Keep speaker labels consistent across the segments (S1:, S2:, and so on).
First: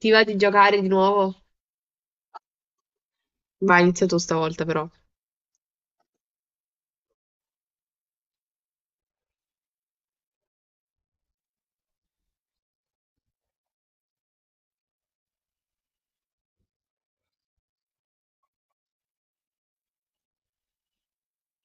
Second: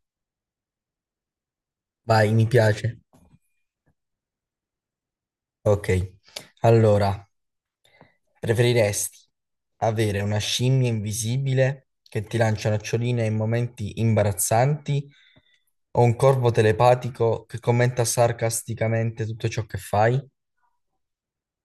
S1: Ti va di giocare di nuovo?
S2: Vai, mi piace.
S1: Vai, inizia tu stavolta però.
S2: Ok. Allora, preferiresti avere una scimmia invisibile che ti lancia noccioline in momenti imbarazzanti o un corvo telepatico che commenta sarcasticamente tutto ciò che fai?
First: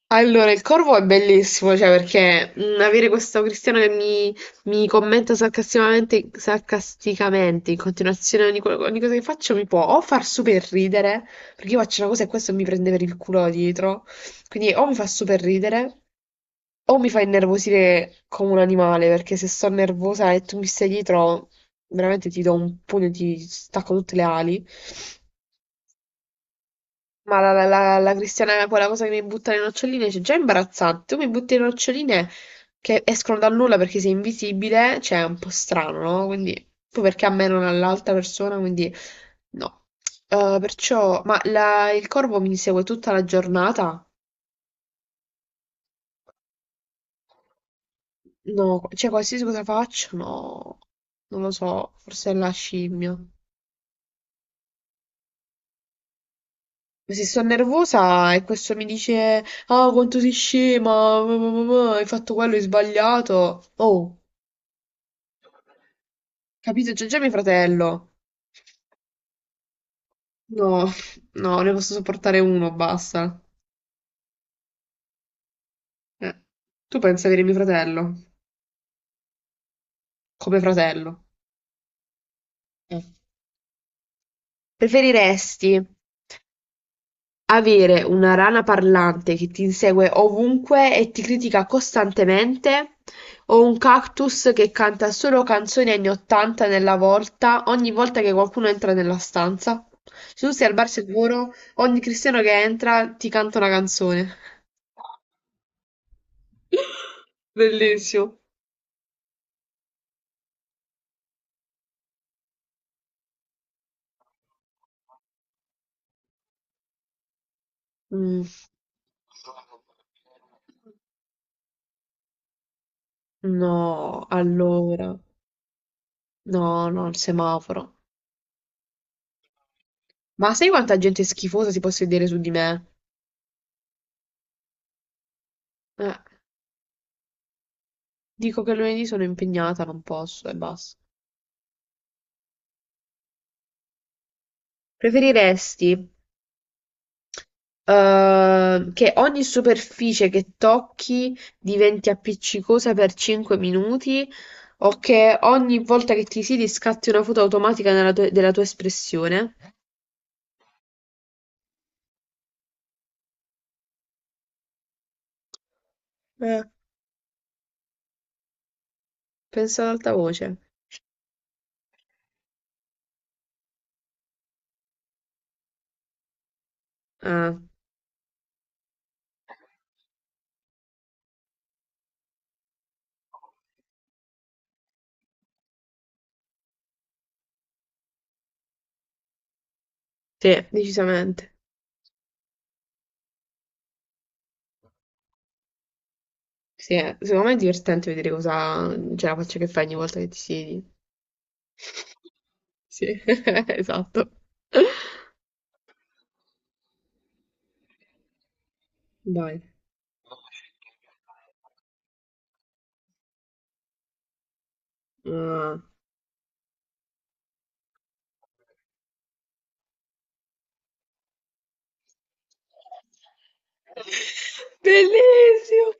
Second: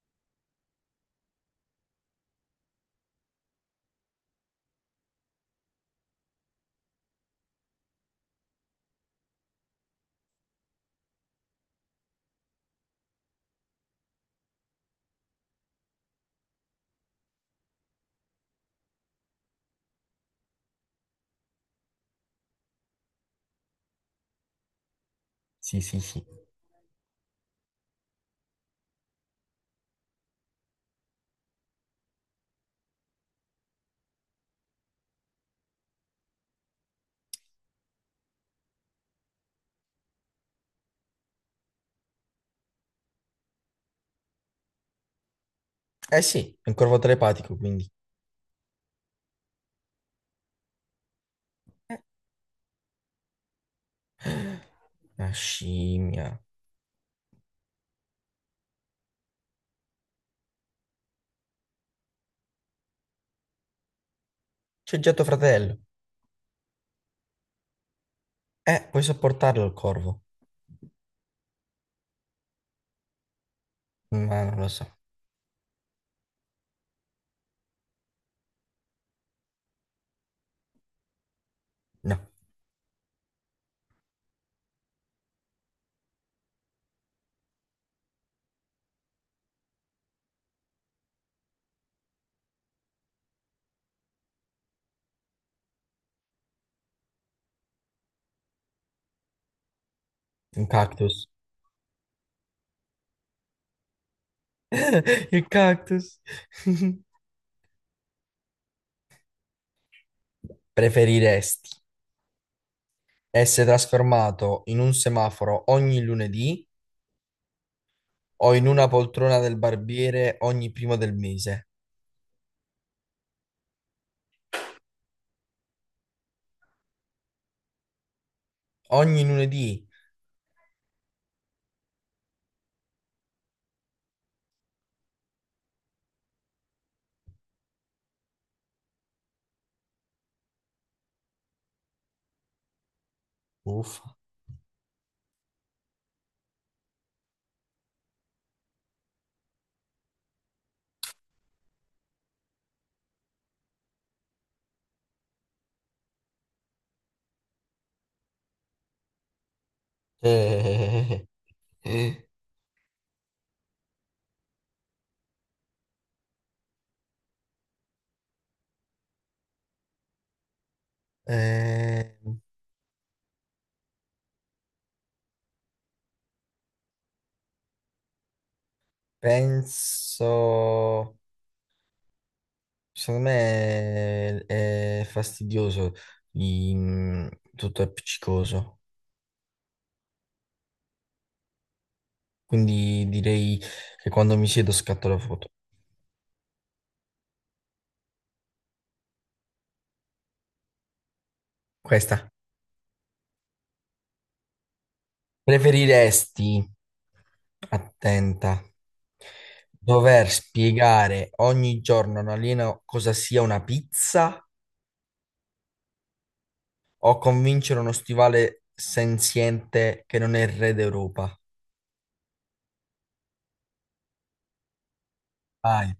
S1: Allora, il corvo è bellissimo, cioè perché avere questo cristiano che mi commenta sarcasticamente, sarcasticamente in continuazione ogni cosa che faccio mi può o far super ridere, perché io faccio una cosa e questo mi prende per il culo dietro, quindi o mi fa super ridere o mi fa innervosire come un animale, perché se sto nervosa e tu mi stai dietro, veramente ti do un pugno, e ti stacco tutte le ali.
S2: Sì, sì, sì.
S1: Ma la Cristiana, quella cosa che mi butta le noccioline, c'è già è imbarazzante. Tu mi butti le noccioline che escono dal nulla perché sei invisibile, cioè è un po' strano, no? Quindi, poi perché a me non all'altra persona, quindi no. Perciò, il corvo mi segue tutta la giornata?
S2: Eh sì, è un corvo telepatico, quindi.
S1: No, cioè qualsiasi cosa faccio, no. Non lo so, forse è la scimmia.
S2: Una scimmia.
S1: Se sto nervosa e questo mi dice, ah, quanto sei scema, hai fatto quello, hai sbagliato. Oh.
S2: C'è già tuo fratello.
S1: Capito? C'è già mio fratello.
S2: Puoi sopportarlo il corvo.
S1: No, no, ne posso sopportare uno, basta.
S2: Ma non lo so.
S1: Eh. Tu pensi avere mio fratello? Come fratello?
S2: No,
S1: Eh. Preferiresti avere una rana parlante che ti insegue ovunque e ti critica costantemente, o un cactus che canta solo canzoni anni 80 nella volta, ogni volta che qualcuno entra nella stanza? Se tu sei
S2: un
S1: al bar
S2: cactus.
S1: sicuro, ogni cristiano che entra ti canta una canzone.
S2: Il cactus.
S1: Bellissimo.
S2: Preferiresti essere trasformato in un semaforo ogni lunedì
S1: Mm,
S2: o in una poltrona del barbiere ogni primo del mese?
S1: no, allora. No, no, il semaforo.
S2: Ogni lunedì.
S1: Ma sai quanta gente schifosa si può sedere su di me? Eh, Dico che lunedì sono impegnata, non posso e basta.
S2: Uffa.
S1: Preferiresti che ogni superficie che tocchi diventi appiccicosa per 5 minuti o che ogni volta che ti siedi scatti una foto automatica della tua espressione?
S2: Eh, eh,
S1: Eh, Pensa ad alta voce.
S2: eh,
S1: Ah,
S2: penso, secondo me è fastidioso, i- tutto è appiccicoso.
S1: sì, decisamente.
S2: Quindi direi che quando mi siedo scatto la foto.
S1: Sì, secondo me è divertente vedere cosa c'è la faccia che fai ogni volta che ti siedi.
S2: Questa.
S1: Sì, esatto.
S2: Preferiresti, attenta,
S1: Dai.
S2: dover spiegare ogni giorno a un alieno cosa sia una pizza
S1: Ah.
S2: o convincere uno stivale senziente che non è il re d'Europa?
S1: Bellissimo.
S2: Vai,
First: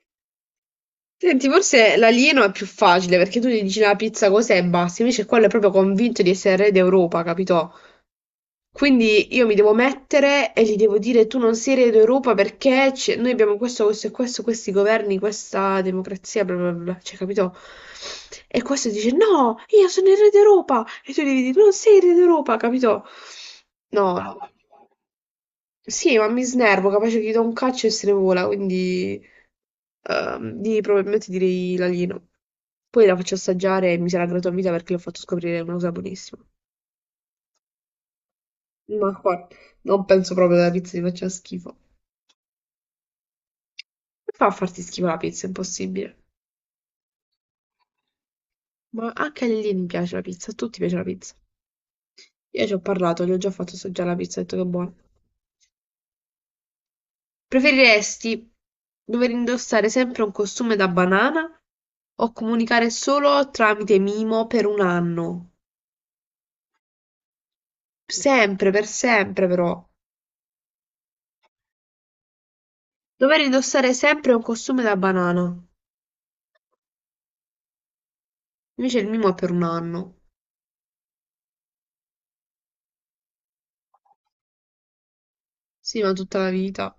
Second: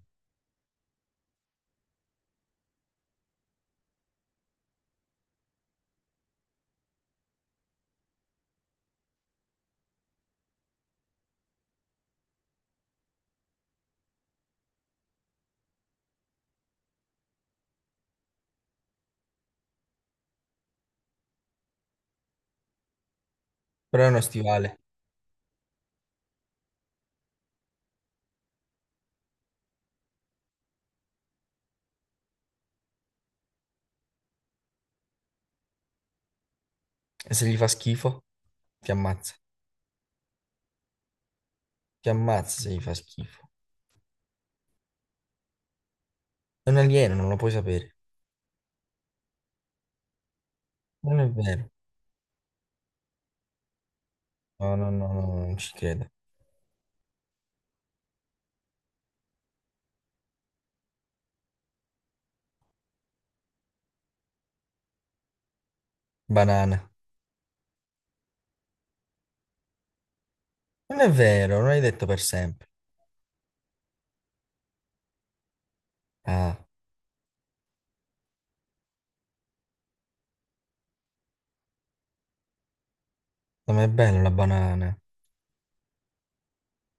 S1: Senti, forse l'alieno è più facile perché tu gli dici "No, la pizza cos'è e basta, invece quello è proprio convinto di essere re d'Europa, capito? Quindi io mi devo mettere e gli devo dire tu non sei re d'Europa perché noi abbiamo questo, questo e questo, questi governi, questa democrazia, bla bla bla, cioè capito? E questo dice no, io sono il re d'Europa e tu devi dire non sei il re d'Europa, capito?
S2: però è
S1: No,
S2: uno
S1: no.
S2: stivale.
S1: Sì, ma mi snervo, capace che gli do un calcio e se ne vola, quindi probabilmente direi l'alieno. Poi la faccio assaggiare e mi sarà grata a vita perché l'ho fatto scoprire una cosa buonissima.
S2: E se gli fa schifo, ti
S1: Ma
S2: ammazza.
S1: qua non penso proprio che la pizza gli faccia schifo.
S2: Ti ammazza se gli fa schifo.
S1: Come fa a farti schifo la pizza? È impossibile.
S2: È un alieno, non lo puoi sapere.
S1: Ma anche a Lilini piace la pizza, a tutti piace la
S2: Non è
S1: pizza.
S2: vero.
S1: Io ci ho parlato, gli ho già fatto assaggiare la pizza, ho detto che è
S2: No, no,
S1: buona.
S2: no, no, no, non ci credo.
S1: Preferiresti dover indossare sempre un costume da banana o comunicare solo tramite mimo per un anno?
S2: Banana.
S1: Sempre, per sempre però.
S2: Non è vero, non hai detto per sempre.
S1: Dover indossare sempre un costume da banana.
S2: Ah,
S1: Invece il mimo è per un anno.
S2: non è bello la banana.
S1: Sì, ma tutta la vita.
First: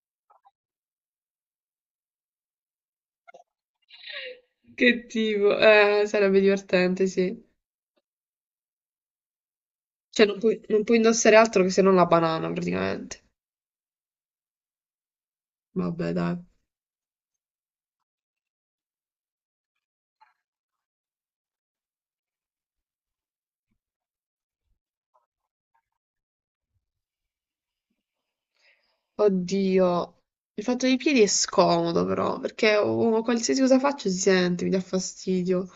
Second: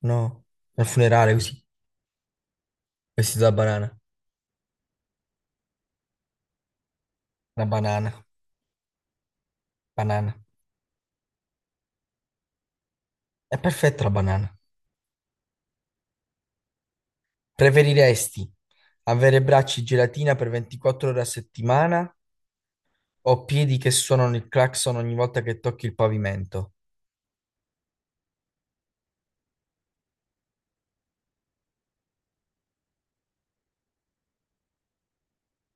S2: No, al funerale così, vestito da banana.
S1: Che tipo, sarebbe divertente, sì.
S2: Una banana,
S1: Cioè,
S2: banana.
S1: non puoi indossare altro che se non la banana, praticamente.
S2: È perfetta la banana.
S1: Vabbè, dai.
S2: Preferiresti avere bracci gelatina per 24 ore a settimana o piedi che suonano il clacson ogni volta che tocchi il pavimento?
S1: Oddio, il fatto dei piedi è scomodo, però, perché oh, qualsiasi cosa faccio si sente, mi dà fastidio.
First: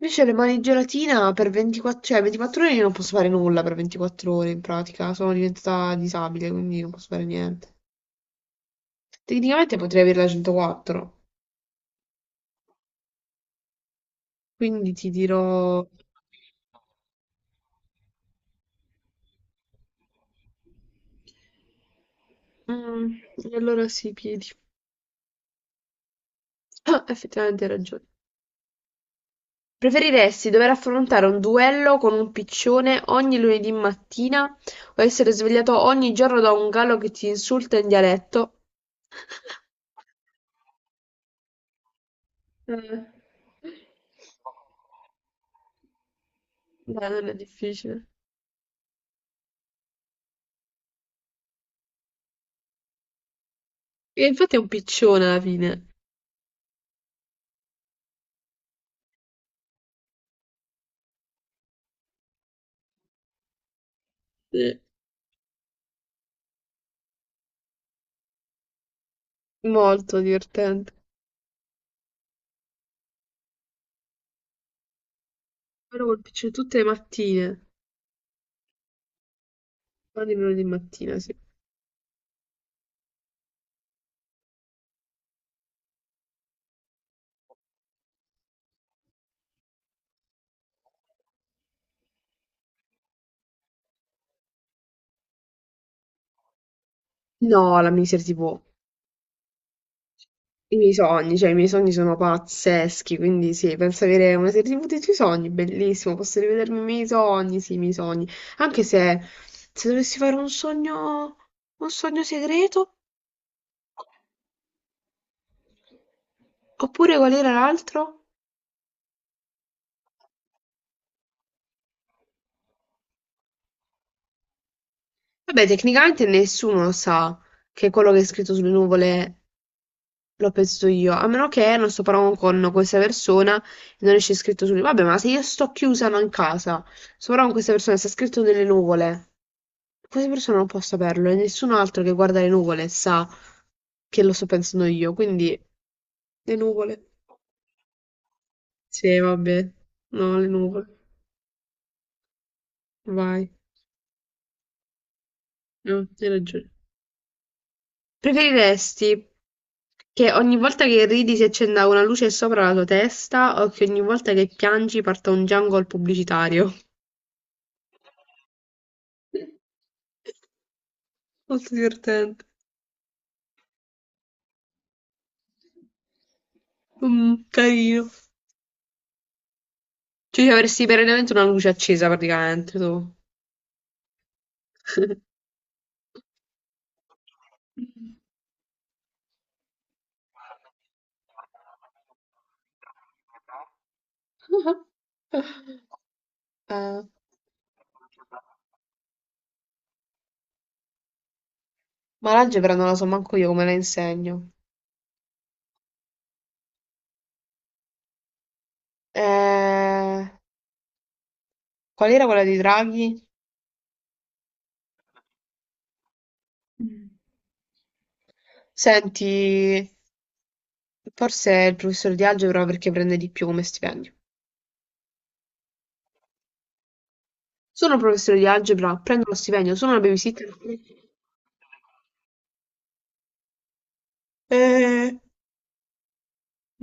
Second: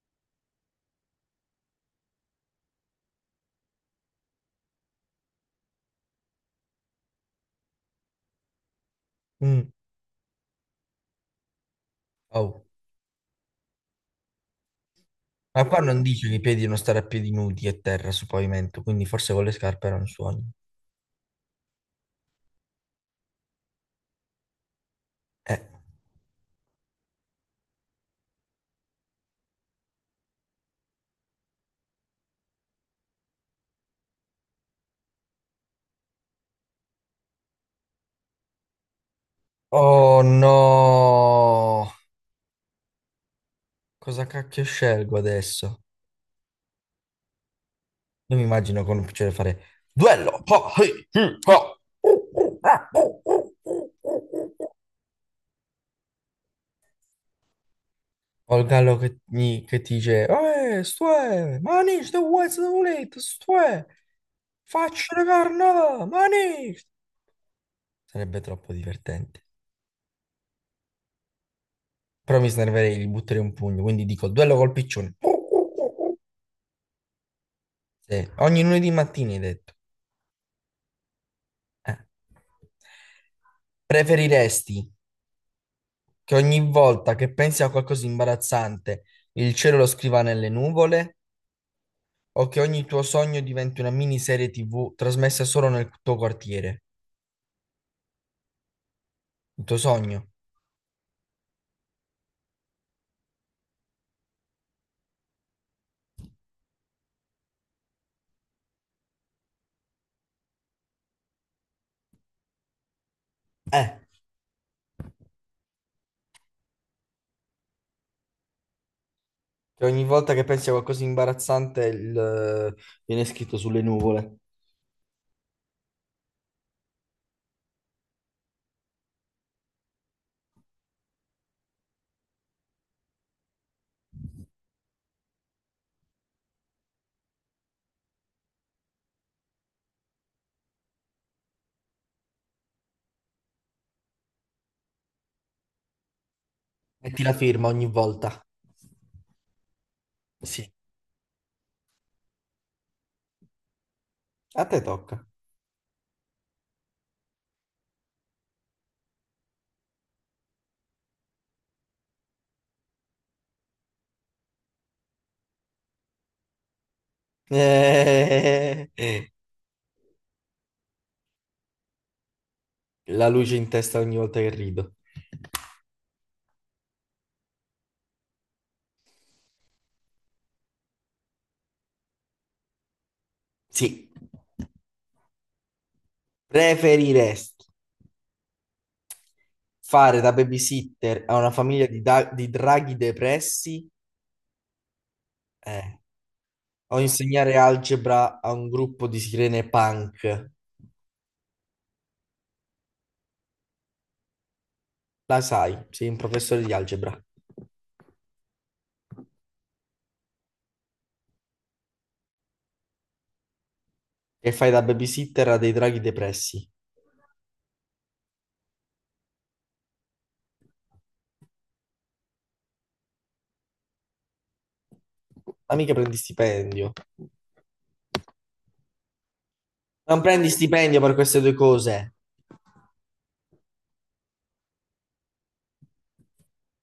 S1: Invece le mani in gelatina per 24, cioè 24 ore io non posso fare nulla per 24 ore, in pratica. Sono diventata disabile, quindi non posso fare niente.
S2: Mm,
S1: Tecnicamente potrei avere la 104,
S2: oh.
S1: quindi ti
S2: Ma qua
S1: dirò...
S2: non dice che i piedi devono stare a piedi nudi e terra sul pavimento, quindi forse con le scarpe non suoni.
S1: Mm, allora sì, piedi.
S2: Eh.
S1: Ah, effettivamente hai ragione. Preferiresti dover affrontare un duello con un piccione ogni lunedì mattina o essere svegliato ogni giorno da un gallo che ti insulta in dialetto?
S2: Oh no!
S1: Eh,
S2: Cosa cacchio scelgo adesso?
S1: Dai, non è difficile.
S2: Io mi immagino con piacere fare duello! Oh, hey, oh.
S1: E infatti è un piccione alla fine.
S2: O il gallo che, che ti dice, stoè, manici, te vuoi se volete, stoè,
S1: Sì.
S2: faccio la carnata, manici. Sarebbe troppo divertente.
S1: Molto divertente.
S2: Però mi snerverei, gli butterei un pugno, quindi dico, duello col piccione.
S1: Però col piccione tutte le mattine.
S2: Sì, ogni lunedì mattina hai detto.
S1: Ogni lunedì mattina, sì.
S2: Eh. Preferiresti che ogni volta che pensi a qualcosa di imbarazzante, il cielo lo scriva nelle nuvole? O che ogni tuo sogno diventi una miniserie TV trasmessa solo nel tuo quartiere.
S1: No, la miniserie TV.
S2: Il tuo sogno.
S1: I miei sogni, cioè i miei sogni sono pazzeschi, quindi sì, penso avere una serie TV dei tuoi sogni, bellissimo, posso rivedermi i miei sogni, sì, i miei sogni, anche se dovessi fare un sogno segreto,
S2: Eh,
S1: oppure qual era l'altro?
S2: Che ogni volta che pensi a qualcosa di imbarazzante il, viene scritto sulle nuvole.
S1: Vabbè, tecnicamente nessuno sa che quello che è scritto sulle nuvole lo penso io, a meno che non sto parlando con questa persona e non esce scritto su. Vabbè, ma se io sto chiusa non in casa, sto parlando con questa persona e sta scritto nelle nuvole, questa persona non può saperlo e nessun altro che guarda le nuvole sa che lo sto pensando io, quindi le nuvole.
S2: Metti la firma ogni volta.
S1: Sì, vabbè, no, le
S2: Sì.
S1: nuvole. Vai,
S2: A te tocca.
S1: no, hai ragione. Preferiresti che ogni volta che ridi si accenda una luce sopra la tua testa o che ogni volta che piangi parta un jungle pubblicitario?
S2: Eh,
S1: Molto divertente.
S2: la luce in testa ogni volta che rido.
S1: Carino. Cioè, ci avresti perennemente una luce accesa praticamente tu.
S2: Sì. Preferiresti fare da babysitter a una famiglia di, di draghi depressi. Eh. O
S1: Eh,
S2: insegnare algebra a un gruppo di sirene punk?
S1: ma l'algebra non la so manco io come la insegno.
S2: La sai, sei un professore di algebra
S1: Eh, Qual era quella di Draghi?
S2: e fai da babysitter a dei draghi depressi.
S1: Mm. Senti, forse è il professore di algebra perché prende di più come stipendio.
S2: Ma mica prendi stipendio.
S1: Sono professore di algebra, prendo lo stipendio, sono una
S2: Non prendi
S1: babysitter.
S2: stipendio per queste due cose.
S1: Eh,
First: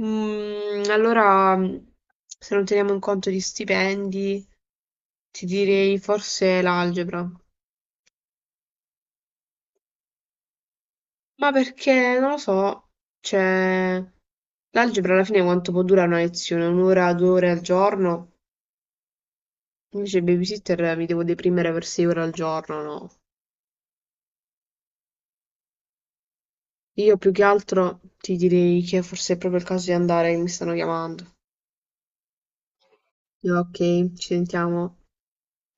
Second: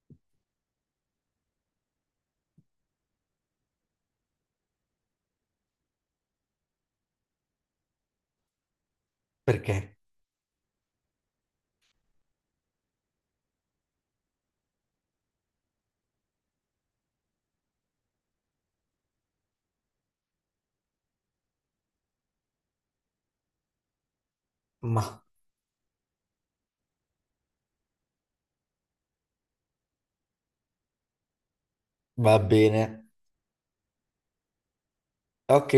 S1: allora, se non teniamo in conto gli stipendi, ti direi forse l'algebra.
S2: Perché?
S1: Ma perché, non lo so, cioè, l'algebra alla fine quanto può durare una lezione? Un'ora, 2 ore al giorno? Invece il babysitter mi devo deprimere per 6 ore al giorno, no?
S2: Ma
S1: Io più che altro ti direi che forse è proprio il caso di andare, che mi stanno chiamando.
S2: va bene.
S1: Ok, ci sentiamo.
S2: Ok.